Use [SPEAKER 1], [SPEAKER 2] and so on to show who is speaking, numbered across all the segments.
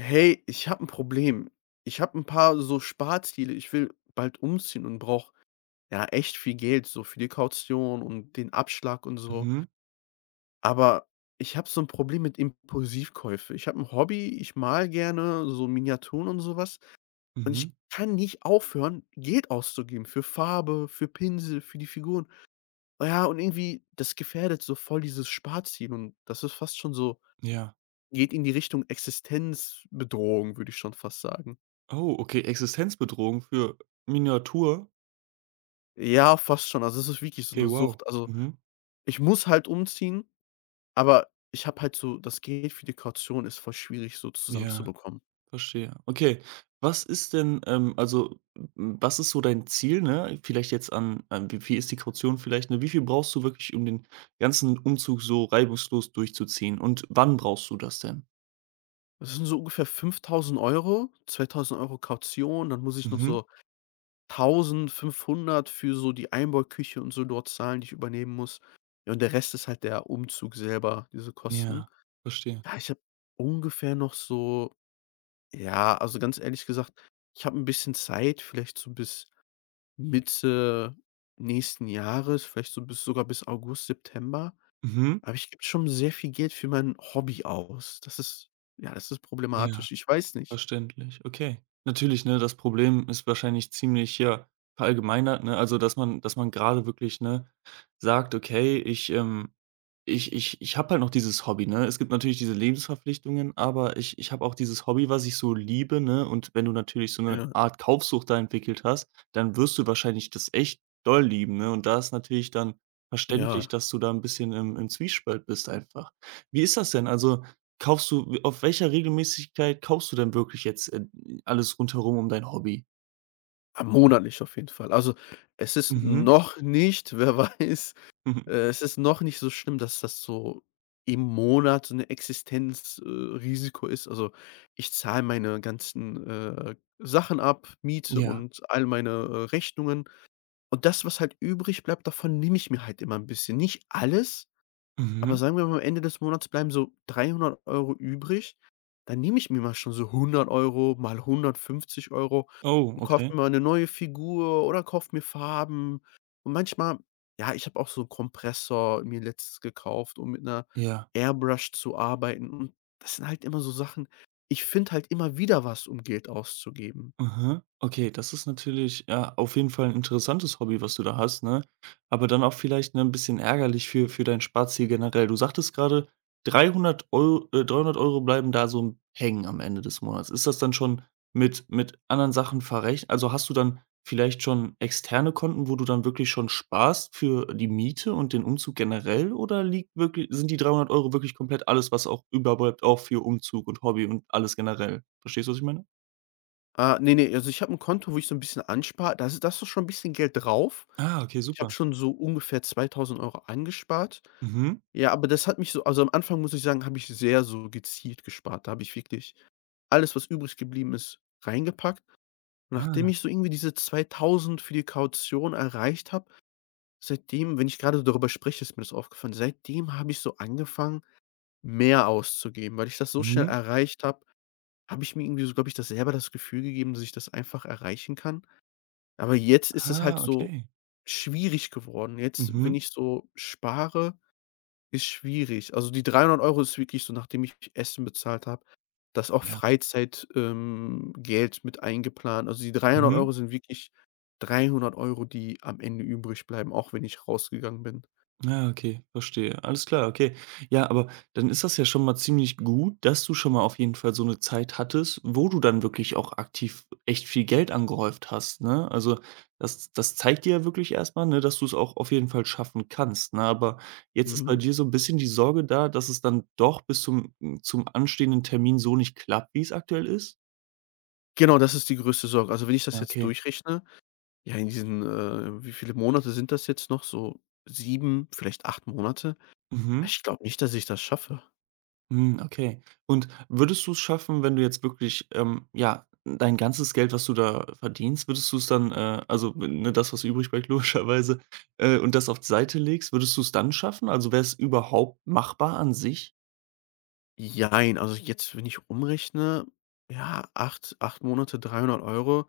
[SPEAKER 1] Hey, ich habe ein Problem. Ich habe ein paar so Sparziele. Ich will bald umziehen und brauche, ja, echt viel Geld, so für die Kaution und den Abschlag und so.
[SPEAKER 2] Mhm,
[SPEAKER 1] Aber ich habe so ein Problem mit Impulsivkäufe. Ich habe ein Hobby, ich mal gerne, so Miniaturen und sowas. Und
[SPEAKER 2] mhm,
[SPEAKER 1] ich kann nicht aufhören, Geld auszugeben für Farbe, für Pinsel, für die Figuren. Oh ja, und irgendwie, das gefährdet so voll dieses Sparziel und das ist fast schon so,
[SPEAKER 2] ja.
[SPEAKER 1] geht in die Richtung Existenzbedrohung, würde ich schon fast sagen.
[SPEAKER 2] Oh, okay, Existenzbedrohung für Miniatur?
[SPEAKER 1] Ja, fast schon. Also, es ist wirklich so
[SPEAKER 2] Okay,
[SPEAKER 1] 'ne
[SPEAKER 2] Mhm. Wow.
[SPEAKER 1] Sucht. Also,
[SPEAKER 2] Mhm.
[SPEAKER 1] ich muss halt umziehen, aber ich habe halt so, das Geld für die Kaution ist voll schwierig so
[SPEAKER 2] Ja,
[SPEAKER 1] zusammenzubekommen.
[SPEAKER 2] verstehe. Okay, was ist denn, also, w was ist so dein Ziel, ne? Vielleicht jetzt an wie viel ist die Kaution vielleicht, ne? Wie viel brauchst du wirklich, um den ganzen Umzug so reibungslos durchzuziehen und wann brauchst du das denn?
[SPEAKER 1] Das sind so ungefähr 5.000 Euro, 2.000 Euro Kaution, dann muss ich noch
[SPEAKER 2] Mhm.
[SPEAKER 1] so 1.500 für so die Einbauküche und so dort zahlen, die ich übernehmen muss. Ja, und der Rest ist halt der Umzug selber, diese Kosten.
[SPEAKER 2] Ja, verstehe.
[SPEAKER 1] Ja, ich habe ungefähr noch so, ja, also, ganz ehrlich gesagt, ich habe 'n bisschen Zeit, vielleicht so bis Mitte nächsten Jahres, vielleicht so bis, sogar bis August, September.
[SPEAKER 2] Mhm.
[SPEAKER 1] Aber ich gebe schon sehr viel Geld für mein Hobby aus. Das ist, ja, das ist
[SPEAKER 2] Ja.
[SPEAKER 1] problematisch. Ich weiß nicht.
[SPEAKER 2] Verständlich, okay. Natürlich, ne, das Problem ist wahrscheinlich ziemlich, ja, verallgemeinert, ne? Also, dass man gerade wirklich, ne, sagt: „Okay, ich habe halt noch dieses Hobby", ne? Es gibt natürlich diese Lebensverpflichtungen, aber ich habe auch dieses Hobby, was ich so liebe, ne? Und wenn du natürlich so eine
[SPEAKER 1] Ja,
[SPEAKER 2] Art Kaufsucht da entwickelt hast, dann wirst du wahrscheinlich das echt doll lieben, ne? Und da ist natürlich dann verständlich,
[SPEAKER 1] ja,
[SPEAKER 2] dass du da ein bisschen im Zwiespalt bist einfach. Wie ist das denn? Also, Kaufst du auf welcher Regelmäßigkeit kaufst du denn wirklich jetzt, alles rundherum um dein Hobby?
[SPEAKER 1] ah, monatlich auf jeden Fall. Also, es ist
[SPEAKER 2] Mhm.
[SPEAKER 1] noch nicht, wer weiß,
[SPEAKER 2] Mhm.
[SPEAKER 1] es ist noch nicht so schlimm, dass das so im Monat so 'ne Existenzrisiko Risiko ist. Also, ich zahle meine ganzen Sachen ab, Miete
[SPEAKER 2] Ja.
[SPEAKER 1] und all meine Rechnungen. Und das, was halt übrig bleibt, davon nehme ich mir halt immer ein bisschen. Nicht alles, aber
[SPEAKER 2] Mhm.
[SPEAKER 1] sagen wir mal, am Ende des Monats bleiben so 300 Euro übrig. Dann nehme ich mir mal schon so 100 Euro mal 150 Euro
[SPEAKER 2] Oh,
[SPEAKER 1] und kaufe
[SPEAKER 2] okay.
[SPEAKER 1] mir mal 'ne neue Figur oder kaufe mir Farben. Und manchmal, ja, ich habe auch so einen Kompressor mir letztens gekauft, um mit einer
[SPEAKER 2] Ja.
[SPEAKER 1] Airbrush zu arbeiten. Und das sind halt immer so Sachen, ich finde halt immer wieder was, um Geld auszugeben.
[SPEAKER 2] Aha. Okay, das ist natürlich, ja, auf jeden Fall ein interessantes Hobby, was du da hast, ne? Aber dann auch vielleicht, ne, 'n bisschen ärgerlich für dein Sparziel generell. Du sagtest gerade 300 Euro, 300 € bleiben da so hängen am Ende des Monats. Ist das dann schon mit anderen Sachen verrechnet? Also, hast du dann vielleicht schon externe Konten, wo du dann wirklich schon sparst für die Miete und den Umzug generell, oder liegt wirklich sind die 300 Euro wirklich komplett alles, was auch überbleibt, auch für Umzug und Hobby und alles generell? Verstehst du, was ich meine?
[SPEAKER 1] Ne, ne, also ich habe 'n Konto, wo ich so 'n bisschen anspare. Da ist doch schon 'n bisschen Geld drauf.
[SPEAKER 2] Ah, okay,
[SPEAKER 1] Ich habe
[SPEAKER 2] super.
[SPEAKER 1] schon so ungefähr 2.000 Euro angespart.
[SPEAKER 2] Mhm.
[SPEAKER 1] Ja, aber das hat mich so, also am Anfang muss ich sagen, habe ich sehr so gezielt gespart. Da habe ich wirklich alles, was übrig geblieben ist, reingepackt. Und nachdem
[SPEAKER 2] Ah,
[SPEAKER 1] ich so irgendwie diese 2.000 für die Kaution erreicht habe, seitdem, wenn ich grade darüber spreche, ist mir das aufgefallen, seitdem habe ich so angefangen, mehr auszugeben. Weil ich das so schnell
[SPEAKER 2] mhm.
[SPEAKER 1] erreicht habe, habe ich mir irgendwie so, glaube ich, das selber das Gefühl gegeben, dass ich das einfach erreichen kann. Aber jetzt ist es halt
[SPEAKER 2] Ah,
[SPEAKER 1] so
[SPEAKER 2] okay.
[SPEAKER 1] schwierig geworden. Jetzt,
[SPEAKER 2] Mhm.
[SPEAKER 1] wenn ich so spare, ist schwierig. Also, die 300 Euro ist wirklich so, nachdem ich Essen bezahlt habe, das auch
[SPEAKER 2] Ja.
[SPEAKER 1] Freizeit Geld mit eingeplant. Also, die dreihundert
[SPEAKER 2] Mhm.
[SPEAKER 1] Euro sind wirklich 300 Euro, die am Ende übrig bleiben, auch wenn ich rausgegangen bin.
[SPEAKER 2] Ah, okay, verstehe. Alles klar, okay. Ja, aber dann ist das ja schon mal ziemlich gut, dass du schon mal auf jeden Fall so eine Zeit hattest, wo du dann wirklich auch aktiv echt viel Geld angehäuft hast, ne? Also, das zeigt dir ja wirklich erst mal, ne, dass du es auch auf jeden Fall schaffen kannst, ne? Aber jetzt ist bei
[SPEAKER 1] Mhm.
[SPEAKER 2] dir so ein bisschen die Sorge da, dass es dann doch bis zum anstehenden Termin so nicht klappt, wie es aktuell ist?
[SPEAKER 1] Genau, das ist die größte Sorge. Also, wenn ich das
[SPEAKER 2] Ja,
[SPEAKER 1] jetzt
[SPEAKER 2] okay.
[SPEAKER 1] durchrechne, ja, in diesen, wie viele Monate sind das jetzt noch? So 7, vielleicht 8 Monate.
[SPEAKER 2] Mhm.
[SPEAKER 1] Ich glaube nicht, dass ich das schaffe.
[SPEAKER 2] Hm, okay. Und würdest du es schaffen, wenn du jetzt wirklich, ja, dein ganzes Geld, was du da verdienst, würdest du es dann, also, ne, das, was übrig bleibt logischerweise, und das auf die Seite legst, würdest du es dann schaffen? Also, wäre es überhaupt machbar an sich?
[SPEAKER 1] Jein, also jetzt, wenn ich umrechne, ja, acht Monate 300 Euro,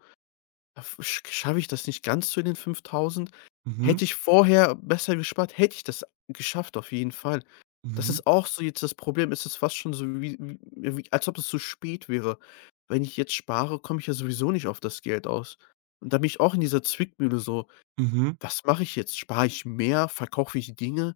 [SPEAKER 1] da f sch schaffe ich das nicht ganz zu den 5.000.
[SPEAKER 2] Mhm,
[SPEAKER 1] Hätte ich vorher besser gespart, hätte ich das geschafft auf jeden Fall. Das
[SPEAKER 2] mhm,
[SPEAKER 1] ist auch so jetzt das Problem, es ist fast schon so wie, ja, wie als ob es zu spät wäre. Wenn ich jetzt spare, komme ich ja sowieso nicht auf das Geld aus. Und da bin ich auch in dieser Zwickmühle so:
[SPEAKER 2] mhm.
[SPEAKER 1] „Was mache ich jetzt? Spare ich mehr? Verkaufe ich Dinge?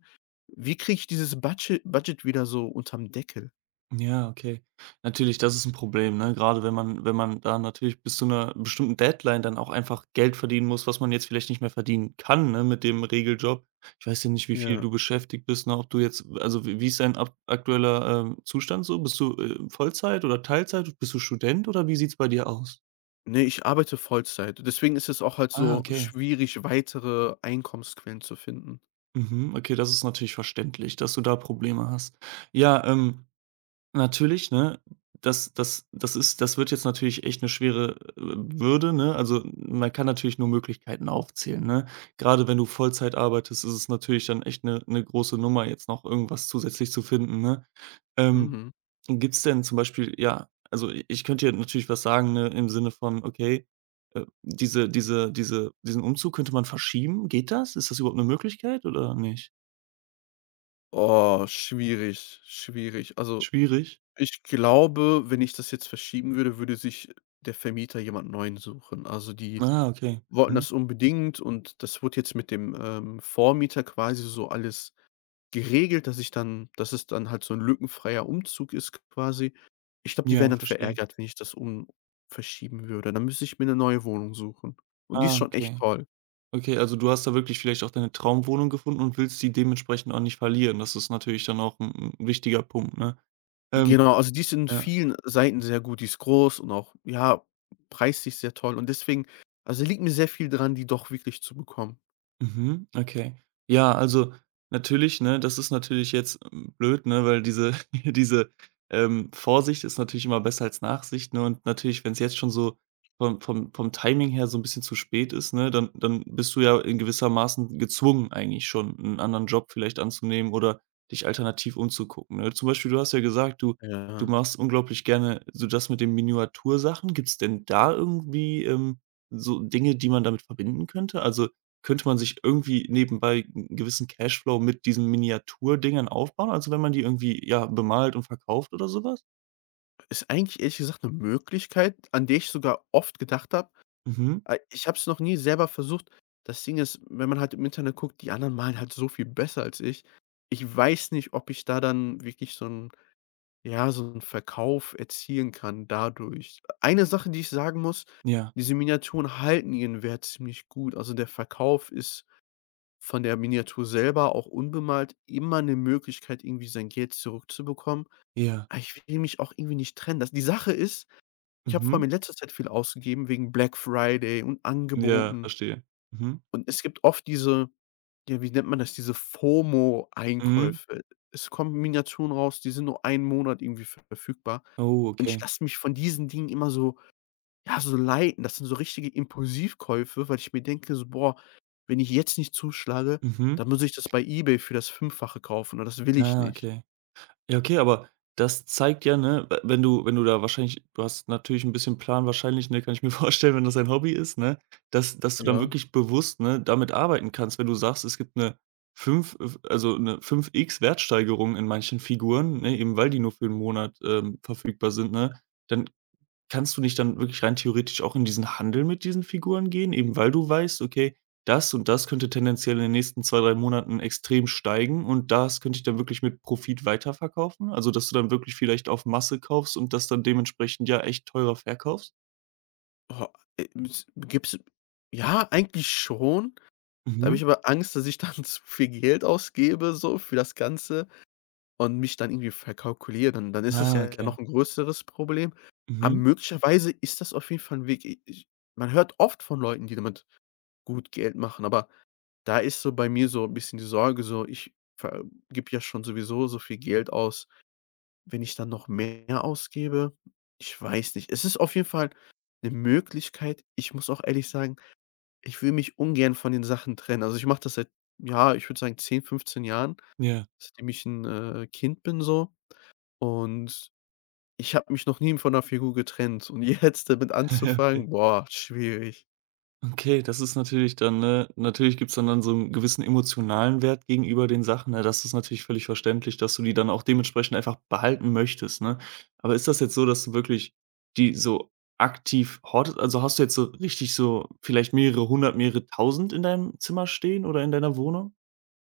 [SPEAKER 1] Wie kriege ich dieses Budget wieder so unterm Deckel?"
[SPEAKER 2] Ja, okay. Natürlich, das ist ein Problem, ne? Gerade wenn man da natürlich bis zu einer bestimmten Deadline dann auch einfach Geld verdienen muss, was man jetzt vielleicht nicht mehr verdienen kann, ne, mit dem Regeljob. Ich weiß ja nicht, wie viel
[SPEAKER 1] Ja.
[SPEAKER 2] du beschäftigt bist, ne? Ob du jetzt also, wie ist dein ab aktueller, Zustand so? Bist du, Vollzeit oder Teilzeit? Bist du Student oder wie sieht's bei dir aus?
[SPEAKER 1] Ne, ich arbeite Vollzeit. Deswegen ist es auch halt
[SPEAKER 2] Ah,
[SPEAKER 1] so
[SPEAKER 2] okay.
[SPEAKER 1] schwierig, weitere Einkommensquellen zu finden.
[SPEAKER 2] Mhm, okay, das ist natürlich verständlich, dass du da Probleme hast. Ja, natürlich, ne? Das wird jetzt natürlich echt eine schwere, Bürde, ne? Also, man kann natürlich nur Möglichkeiten aufzählen, ne? Gerade wenn du Vollzeit arbeitest, ist es natürlich dann echt eine 'ne große Nummer, jetzt noch irgendwas zusätzlich zu finden, ne? Ähm,
[SPEAKER 1] Mhm.
[SPEAKER 2] Gibt's denn zum Beispiel, ja, also, i ich könnte dir natürlich was sagen, ne, im Sinne von, okay, diesen Umzug könnte man verschieben. Geht das? Ist das überhaupt eine Möglichkeit oder nicht?
[SPEAKER 1] Oh, schwierig, schwierig. Also,
[SPEAKER 2] Schwierig?
[SPEAKER 1] ich glaube, wenn ich das jetzt verschieben würde, würde sich der Vermieter jemand Neuen suchen. Also, die
[SPEAKER 2] Ah, okay.
[SPEAKER 1] wollten
[SPEAKER 2] Mhm.
[SPEAKER 1] das unbedingt und das wurde jetzt mit dem Vormieter quasi so alles geregelt, dass es dann halt so 'n lückenfreier Umzug ist quasi. Ich glaube, die
[SPEAKER 2] Ja,
[SPEAKER 1] wären dann
[SPEAKER 2] verstehe.
[SPEAKER 1] verärgert, wenn ich das um verschieben würde. Dann müsste ich mir 'ne neue Wohnung suchen. Und die ist
[SPEAKER 2] Ah,
[SPEAKER 1] schon echt
[SPEAKER 2] okay.
[SPEAKER 1] toll.
[SPEAKER 2] Okay, also du hast da wirklich vielleicht auch deine Traumwohnung gefunden und willst die dementsprechend auch nicht verlieren. Das ist natürlich dann auch ein 'n wichtiger Punkt, ne? Ähm,
[SPEAKER 1] Genau, also die ist in
[SPEAKER 2] ja.
[SPEAKER 1] vielen Seiten sehr gut. Die ist groß und auch, ja, preislich sehr toll. Und deswegen, also liegt mir sehr viel dran, die doch wirklich zu bekommen.
[SPEAKER 2] Mhm, okay. Ja, also natürlich, ne, das ist natürlich jetzt, blöd, ne, weil diese diese, Vorsicht ist natürlich immer besser als Nachsicht, ne, und natürlich, wenn es jetzt schon so vom Timing her so ein bisschen zu spät ist, ne, dann bist du ja in gewisser Maßen gezwungen eigentlich schon, einen anderen Job vielleicht anzunehmen oder dich alternativ umzugucken, ne? Zum Beispiel, du hast ja gesagt, du
[SPEAKER 1] Ja.
[SPEAKER 2] machst unglaublich gerne so das mit den Miniatursachen. Gibt es denn da irgendwie, so Dinge, die man damit verbinden könnte? Also, könnte man sich irgendwie nebenbei 'n gewissen Cashflow mit diesen Miniaturdingern aufbauen? Also, wenn man die irgendwie, ja, bemalt und verkauft oder so was?
[SPEAKER 1] Ist eigentlich ehrlich gesagt 'ne Möglichkeit, an der ich sogar oft gedacht habe.
[SPEAKER 2] Mhm.
[SPEAKER 1] Ich habe es noch nie selber versucht. Das Ding ist, wenn man halt im Internet guckt, die anderen malen halt so viel besser als ich. Ich weiß nicht, ob ich da dann wirklich so 'n, ja, so 'n Verkauf erzielen kann dadurch. Eine Sache, die ich sagen muss,
[SPEAKER 2] Ja,
[SPEAKER 1] diese Miniaturen halten ihren Wert ziemlich gut. Also, der Verkauf ist von der Miniatur selber, auch unbemalt, immer 'ne Möglichkeit, irgendwie sein Geld zurückzubekommen.
[SPEAKER 2] ja.
[SPEAKER 1] Aber ich will mich auch irgendwie nicht trennen. Das, die Sache ist, ich habe vor
[SPEAKER 2] Mhm.
[SPEAKER 1] allem in letzter Zeit viel ausgegeben wegen Black Friday und
[SPEAKER 2] Ja,
[SPEAKER 1] Angeboten.
[SPEAKER 2] verstehe. Mhm.
[SPEAKER 1] Und es gibt oft diese, ja, wie nennt man das, diese
[SPEAKER 2] Mhm.
[SPEAKER 1] FOMO-Einkäufe. Es kommen Miniaturen raus, die sind nur einen Monat irgendwie verfügbar.
[SPEAKER 2] Oh,
[SPEAKER 1] Und ich
[SPEAKER 2] okay.
[SPEAKER 1] lasse mich von diesen Dingen immer so, ja, so leiten. Das sind so richtige Impulsivkäufe, weil ich mir denke so: „Boah, wenn ich jetzt nicht zuschlage,
[SPEAKER 2] Mhm.
[SPEAKER 1] dann muss ich das bei eBay für das Fünffache kaufen und das will ich
[SPEAKER 2] Ah,
[SPEAKER 1] nicht."
[SPEAKER 2] okay. Ja, okay, aber das zeigt ja, ne, we wenn du da wahrscheinlich, du hast natürlich ein bisschen Plan wahrscheinlich, ne, kann ich mir vorstellen, wenn das ein Hobby ist, ne, dass du dann
[SPEAKER 1] Ja,
[SPEAKER 2] wirklich bewusst, ne, damit arbeiten kannst. Wenn du sagst, es gibt eine fünf x Wertsteigerung in manchen Figuren, ne, eben weil die nur für einen Monat, verfügbar sind, ne, dann kannst du nicht dann wirklich rein theoretisch auch in diesen Handel mit diesen Figuren gehen, eben weil du weißt: „Okay, das und das könnte tendenziell in den nächsten zwei, 3 Monaten extrem steigen und das könnte ich dann wirklich mit Profit weiterverkaufen?" Also, dass du dann wirklich vielleicht auf Masse kaufst und das dann dementsprechend ja echt teurer verkaufst?
[SPEAKER 1] oh, s gibt's, ja, eigentlich schon. Da habe
[SPEAKER 2] Mhm.
[SPEAKER 1] ich aber Angst, dass ich dann zu viel Geld ausgebe so für das Ganze und mich dann irgendwie verkalkuliere, dann ist es
[SPEAKER 2] Ah,
[SPEAKER 1] ja noch
[SPEAKER 2] okay.
[SPEAKER 1] 'n größeres Problem. Aber
[SPEAKER 2] Mhm.
[SPEAKER 1] möglicherweise ist das auf jeden Fall 'n Weg. I ich, man hört oft von Leuten, die damit gut Geld machen, aber da ist so bei mir so 'n bisschen die Sorge so, ich ver gebe ja schon sowieso so viel Geld aus. Wenn ich dann noch mehr ausgebe, ich weiß nicht. Es ist auf jeden Fall 'ne Möglichkeit. Ich muss auch ehrlich sagen, ich will mich ungern von den Sachen trennen. Also, ich mache das seit, ja, ich würde sagen 10, 15 Jahren,
[SPEAKER 2] Ja.
[SPEAKER 1] seitdem ich 'n, Kind bin so, und ich habe mich noch nie von 'ner Figur getrennt und jetzt damit
[SPEAKER 2] Okay.
[SPEAKER 1] anzufangen, boah, schwierig.
[SPEAKER 2] Okay, das ist natürlich dann, ne, natürlich gibt's dann so einen gewissen emotionalen Wert gegenüber den Sachen, ne? Das ist natürlich völlig verständlich, dass du die dann auch dementsprechend einfach behalten möchtest, ne? Aber ist das jetzt so, dass du wirklich die so aktiv hortest? Also, hast du jetzt so richtig so vielleicht mehrere hundert, mehrere tausend in deinem Zimmer stehen oder in deiner Wohnung?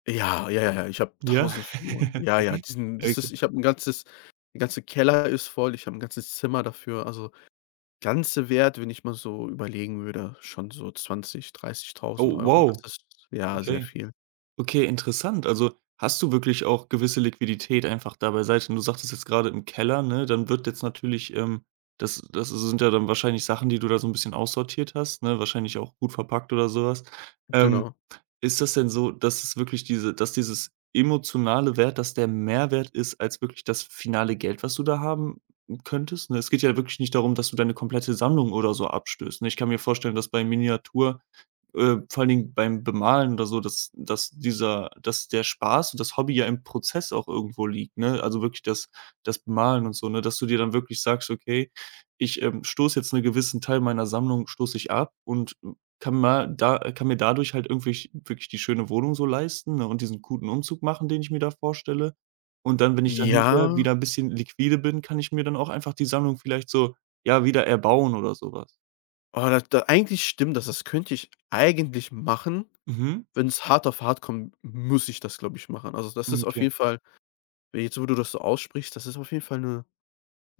[SPEAKER 1] Ja, ja, ja, ja, ich habe
[SPEAKER 2] Ja?
[SPEAKER 1] 1.000 Figuren. Ja, ja, diesen das
[SPEAKER 2] Okay.
[SPEAKER 1] ist ich habe 'n ganzes, der ganze Keller ist voll, ich habe 'n ganzes Zimmer dafür. Also, ganze Wert, wenn ich mal so überlegen würde, schon so 20, dreißigtausend
[SPEAKER 2] Oh,
[SPEAKER 1] Euro.
[SPEAKER 2] wow,
[SPEAKER 1] Das ist ja sehr
[SPEAKER 2] okay.
[SPEAKER 1] viel.
[SPEAKER 2] Okay, interessant. Also, hast du wirklich auch gewisse Liquidität einfach da beiseite? Und du sagtest jetzt gerade im Keller, ne, dann wird jetzt natürlich, das sind ja dann wahrscheinlich Sachen, die du da so ein bisschen aussortiert hast, ne, wahrscheinlich auch gut verpackt oder sowas. Ähm,
[SPEAKER 1] Genau.
[SPEAKER 2] Ist das denn so, dass es wirklich diese dass dieses emotionale Wert, dass der Mehrwert ist als wirklich das finale Geld, was du da haben könntest, ne? Es geht ja wirklich nicht darum, dass du deine komplette Sammlung oder so abstößt, ne? Ich kann mir vorstellen, dass bei Miniatur, vor allen Dingen beim Bemalen oder so, dass dass dieser, dass der Spaß und das Hobby ja im Prozess auch irgendwo liegt, ne? Also, wirklich das Bemalen und so, ne, dass du dir dann wirklich sagst: „Okay, ich, stoße jetzt einen gewissen Teil meiner Sammlung, stoße ich ab und kann mal da kann mir dadurch halt irgendwie wirklich die schöne Wohnung so leisten, ne, und diesen guten Umzug machen, den ich mir da vorstelle. Und dann, wenn ich dann
[SPEAKER 1] Ja,
[SPEAKER 2] hinterher wieder ein bisschen liquide bin, kann ich mir dann auch einfach die Sammlung vielleicht so, ja, wieder erbauen oder sowas.
[SPEAKER 1] oh, da eigentlich stimmt das. Das könnte ich eigentlich machen.
[SPEAKER 2] Mhm.
[SPEAKER 1] Wenn's hart auf hart kommt, muss ich das, glaube ich, machen. Also, das ist auf
[SPEAKER 2] Okay,
[SPEAKER 1] jeden Fall, jetzt, wo du das so aussprichst, das ist auf jeden Fall eine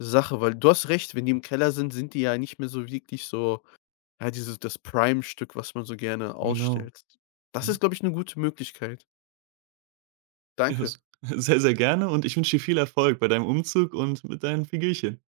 [SPEAKER 1] Sache, weil du hast recht, wenn die im Keller sind, sind die ja nicht mehr so wirklich so, ja, dieses, das Prime-Stück, was man so gerne
[SPEAKER 2] genau.
[SPEAKER 1] ausstellt. Das
[SPEAKER 2] Mhm.
[SPEAKER 1] ist, glaube ich, eine gute Möglichkeit.
[SPEAKER 2] Ja,
[SPEAKER 1] Danke.
[SPEAKER 2] s sehr, sehr gerne, und ich wünsche dir viel Erfolg bei deinem Umzug und mit deinen Figürchen.